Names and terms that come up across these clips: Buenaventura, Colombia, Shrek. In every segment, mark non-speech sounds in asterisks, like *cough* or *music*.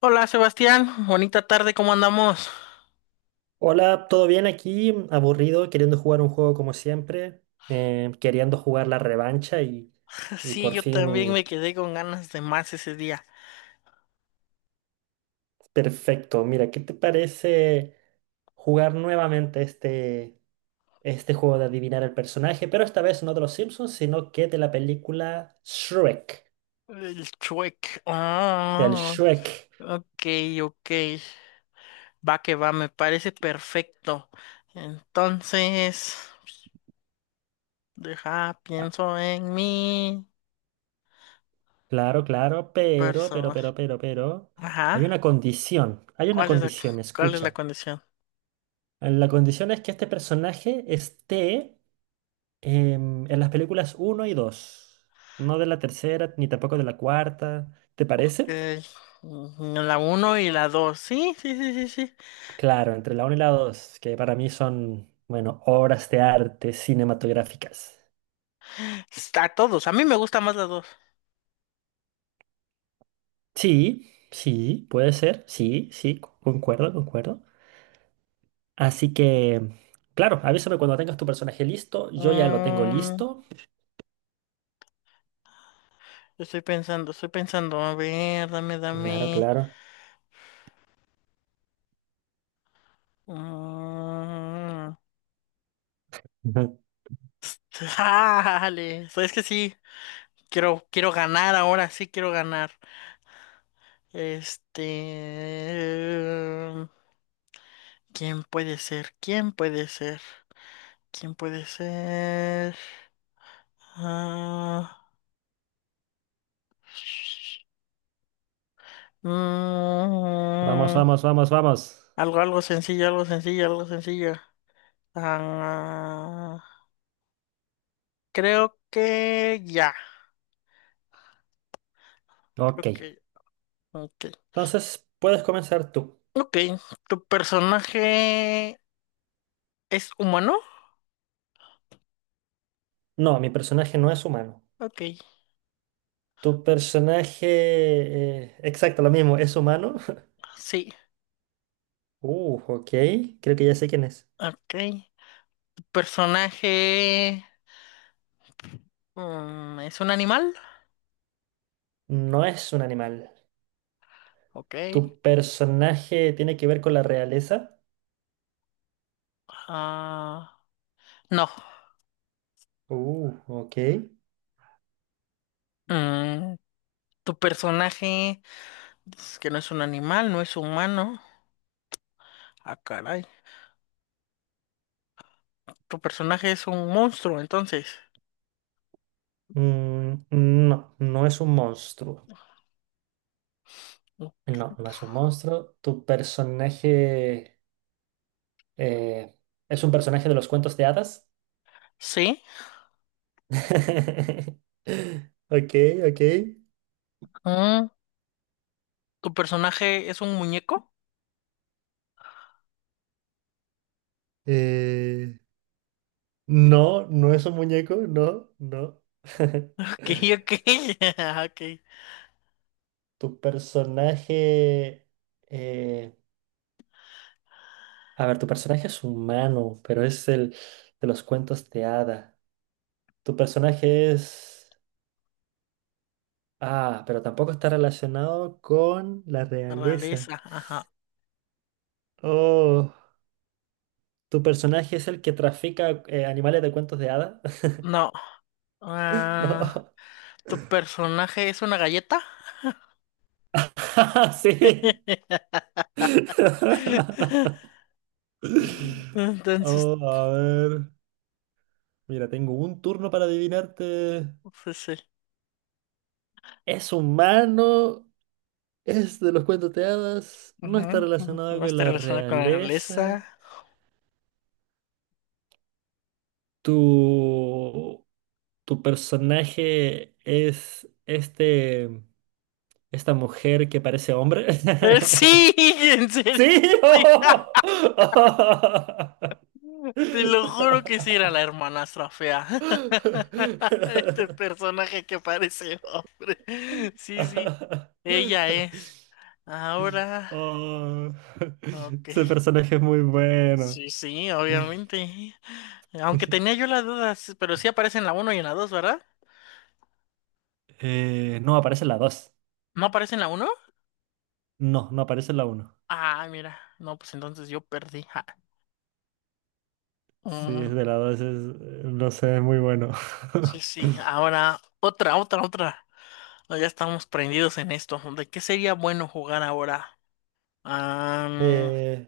Hola Sebastián, bonita tarde, ¿cómo andamos? Hola, ¿todo bien aquí? Aburrido, queriendo jugar un juego como siempre, queriendo jugar la revancha y, *laughs* y Sí, por yo también fin, me quedé con ganas de más ese día. perfecto. Mira, ¿qué te parece jugar nuevamente este juego de adivinar el personaje? Pero esta vez no de los Simpsons, sino que de la película Shrek, El chuec. del Shrek. Ok, ok. Va que va, me parece perfecto. Entonces, deja, Ah, pienso en mi claro, claro, pero, pero, persona. pero, pero, pero, Ajá. Hay una ¿Cuál es condición, cuál es la escucha. condición? La condición es que este personaje esté en las películas uno y 2, no de la tercera ni tampoco de la cuarta, ¿te parece? Eh, la uno y la dos. Sí, sí, sí, sí, sí. Claro, entre la uno y la 2, que para mí son, bueno, obras de arte cinematográficas. Está a todos. A mí me gusta más la dos. Sí, sí, puede ser, sí, sí, concuerdo, concuerdo. Así que, claro, avísame cuando tengas tu personaje listo, yo ya lo tengo Mm, listo. Yo estoy pensando, a ver, dame, Claro, dame. claro. Mm, Ujú. *laughs* Dale, sabes que sí, quiero ganar ahora, sí quiero ganar. Este, ¿quién puede ser? ¿Quién puede ser? ¿Quién puede ser? Ah, Vamos, mm, vamos, vamos, vamos. algo, algo sencillo, algo sencillo, algo sencillo. Ah, creo que ya, Ok, creo que ya. Ok. entonces puedes comenzar tú. Ok, ¿tu personaje es humano? No, mi personaje no es humano. Ok, ¿Tu personaje, exacto, lo mismo, es humano? *laughs* sí. Ok, creo que ya sé quién es. Ok, ¿tu personaje es un animal? No es un animal. Ok. ¿Tu personaje tiene que ver con la realeza? Ah, no. Ok. Mm, ¿Tu personaje es que no es un animal, no es humano? Ah, caray. ¿Tu personaje es un monstruo, entonces? Mm, no, no es un monstruo. No, no es un monstruo. ¿Tu personaje, eh, es un personaje de los cuentos de hadas? Sí. *laughs* Ok, ok. Mm, ¿Tu personaje es un muñeco? Eh, no, no es un muñeco, no, no. *laughs* Ok, ok. *laughs* Ok. Tu personaje... eh, a ver, tu personaje es humano, pero es el de los cuentos de hada. Tu personaje... es... Ah, pero tampoco está relacionado con la realeza. Realeza, ajá. Oh, ¿tu personaje es el que trafica animales de cuentos de hada? *laughs* No. Ah, No. ¿tu personaje es una galleta? *laughs* Sí. *laughs* *laughs* Entonces, Oh, a ver. Mira, tengo un turno para adivinarte. pues sí. ¿Es humano? Es de los cuentos de hadas, no está Ujú, ujú. relacionado No con está la relacionado con la nobleza. realeza. Eh, Tu, tu personaje es esta mujer que parece hombre. sí, *laughs* en *laughs* serio. ¡Sí! Sí, *laughs* te lo juro que sí era la hermanastra fea. *laughs* *laughs* Este personaje que parece hombre. Sí, sí, ella es. Ahora, Oh, ok. ese personaje es muy bueno. Sí, sí, *laughs* obviamente. Aunque tenía yo las dudas, pero sí aparece en la uno y en la 2, ¿verdad? No, aparece la dos. ¿No aparece en la uno? No, no aparece la uno. Ah, mira. No, pues entonces yo perdí. Ja. Sí, Mm, es de la dos. No sé, es muy bueno. sí, *laughs* sí. Ahora, otra, otra, otra. No, ya estamos prendidos en esto. ¿De qué sería bueno jugar ahora? Ah, Eh,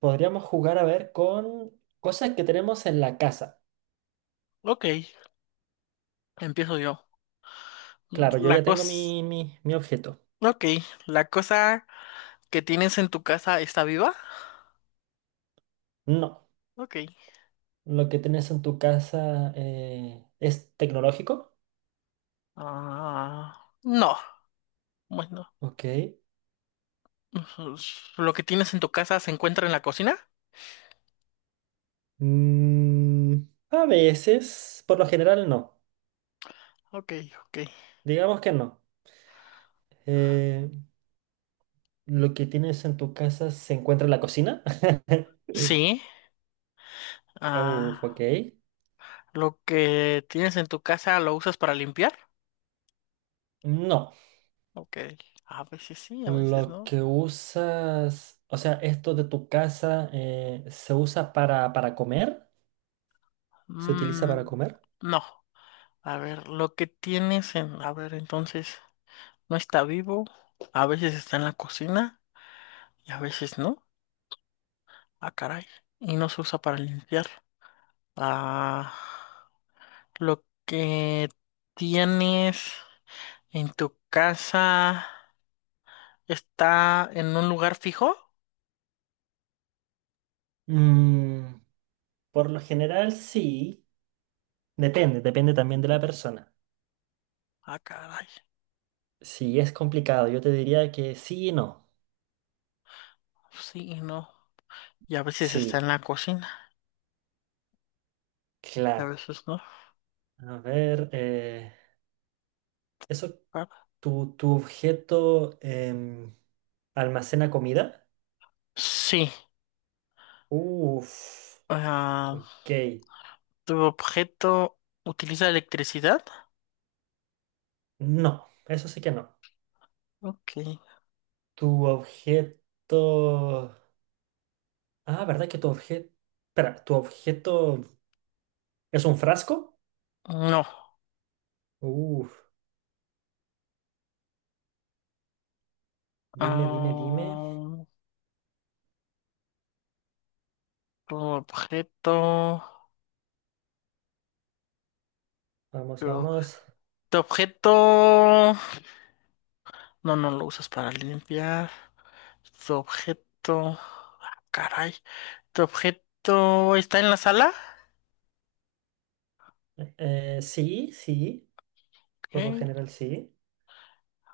podríamos jugar a ver con cosas que tenemos en la casa. ok, empiezo yo. Claro, yo La ya tengo cosa. mi objeto. Ok, la cosa que tienes en tu casa está viva. No, Ok. lo que tienes en tu casa es tecnológico. Ah, no. Bueno, Ok. *laughs* lo que tienes en tu casa se encuentra en la cocina. Mm, a veces, por lo general no. Ok, ok. Digamos que no. Eh, lo que tienes en tu casa se encuentra en la cocina. *laughs* Sí. Uf, ok. Ah, lo que tienes en tu casa lo usas para limpiar. No, Ok, a veces sí, a veces lo no. que usas, o sea, esto de tu casa se usa para comer, se utiliza Mm, para comer. no, a ver, lo que tienes a ver, entonces, no está vivo, a veces está en la cocina y a veces no. Ah, caray, y no se usa para limpiar. Ah, lo que tienes en tu casa está en un lugar fijo. Mm, por lo general, sí, depende, depende también de la persona. Ah, caray, Si es complicado, yo te diría que sí y no. sí y no. Y a veces está en Sí, la cocina, y a claro. veces no. A ver, eso, Ah, tu objeto almacena comida. sí. Uf, ah, ok. ¿tu objeto utiliza electricidad? No, eso sí que no. Ok. Tu objeto. Ah, ¿verdad que tu objeto. Espera, ¿tu objeto es un frasco? No. Uf, dime, dime, dime. Ah, tu objeto. Vamos, Tu ob- vamos. Tu objeto. No, no lo usas para limpiar. Tu objeto. Ah, caray. ¿Tu objeto está en la sala? Sí, sí, Ok. por lo general sí.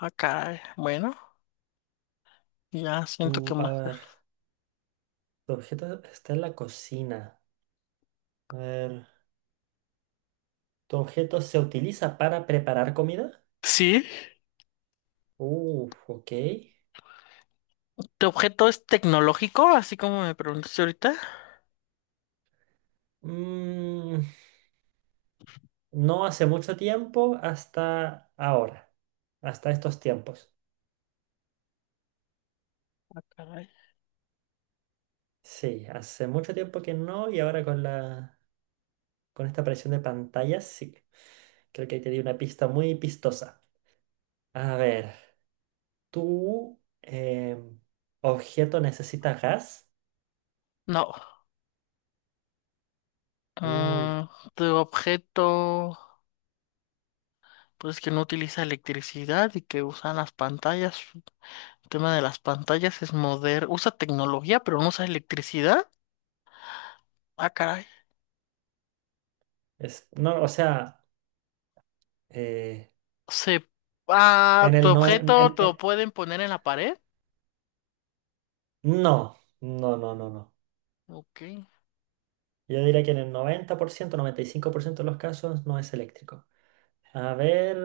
Ah, caray. Bueno, ya siento que A más. ver, tu objeto está en la cocina. A ver, ¿tu objeto se utiliza para preparar comida? Sí. Uf, ok. ¿Tu objeto es tecnológico? Así como me preguntaste ahorita. Mm, no hace mucho tiempo hasta ahora, hasta estos tiempos. Caray. Sí, hace mucho tiempo que no y ahora con esta aparición de pantallas, sí. Creo que ahí te di una pista muy pistosa. A ver, ¿tu objeto necesita gas? No. Uy, Ah, tu objeto. Pues que no utiliza electricidad y que usan las pantallas. El tema de las pantallas es moderno. Usa tecnología, pero no usa electricidad. Ah, caray. No, o sea, eh, Se... Ah, en tu el no, objeto te lo en- pueden poner en la pared. no, no, no, no, no. Ok. Yo diría que en el noventa por ciento, 95% de los casos no es eléctrico. A ver.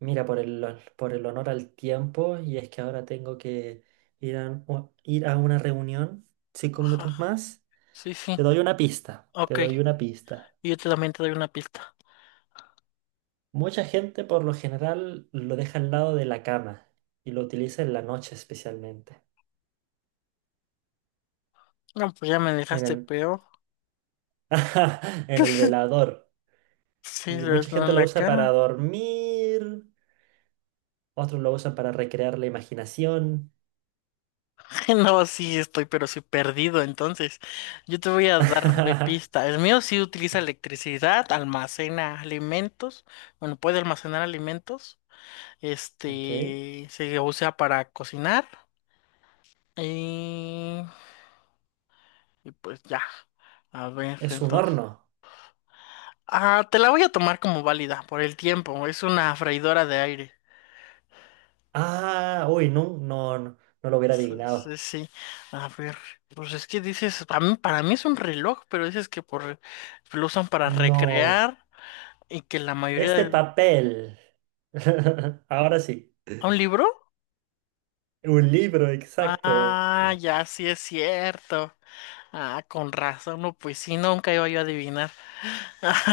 Mira, por el honor al tiempo, y es que ahora tengo que ir ir a una reunión cinco Ajá. minutos más. Sí, sí. Te doy una pista, te Ok. doy una pista. Y también te doy una pista. Mucha gente por lo general lo deja al lado de la cama y lo utiliza en la noche especialmente, No, pues ya me en dejaste el, peor. *laughs* en el velador. Sí, Y les mucha doy gente en lo la usa para cara. dormir, otros lo usan para recrear la imaginación. *laughs* No, sí, estoy, pero sí perdido. Entonces, yo te voy a dar mi pista. *laughs* El mío sí utiliza electricidad, almacena alimentos. Bueno, puede almacenar alimentos. Ok, Este, se usa para cocinar. Y, y pues ya. A ver, es un entonces. horno. Ah, te la voy a tomar como válida por el tiempo. Es una freidora de aire. Ah, uy, no, no, no, no lo hubiera Sí, sí, adivinado. sí. A ver, pues es que dices, para mí es un reloj, pero dices que por, lo usan para No, recrear. Y que la mayoría es de de... papel. *laughs* Ahora sí, ¿A un libro? un libro, exacto. Ah, ya sí es cierto. Ah, con razón, no, pues sí, nunca iba yo a adivinar.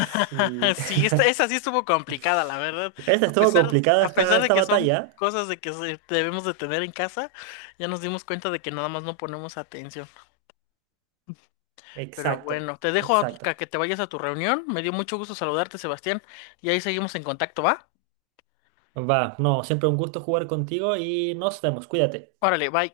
Sí. Sí, esta, esa sí estuvo complicada, la verdad. *laughs* Esta A estuvo pesar, complicada a esta, pesar de esta que son batalla. cosas de debemos de tener en casa, ya nos dimos cuenta de que nada más no ponemos atención. Pero Exacto, bueno, te dejo a exacto. Otica, que te vayas a tu reunión. Me dio mucho gusto saludarte, Sebastián. Y ahí seguimos en contacto, ¿va? Va, no, siempre un gusto jugar contigo y nos vemos, cuídate. Órale, bye.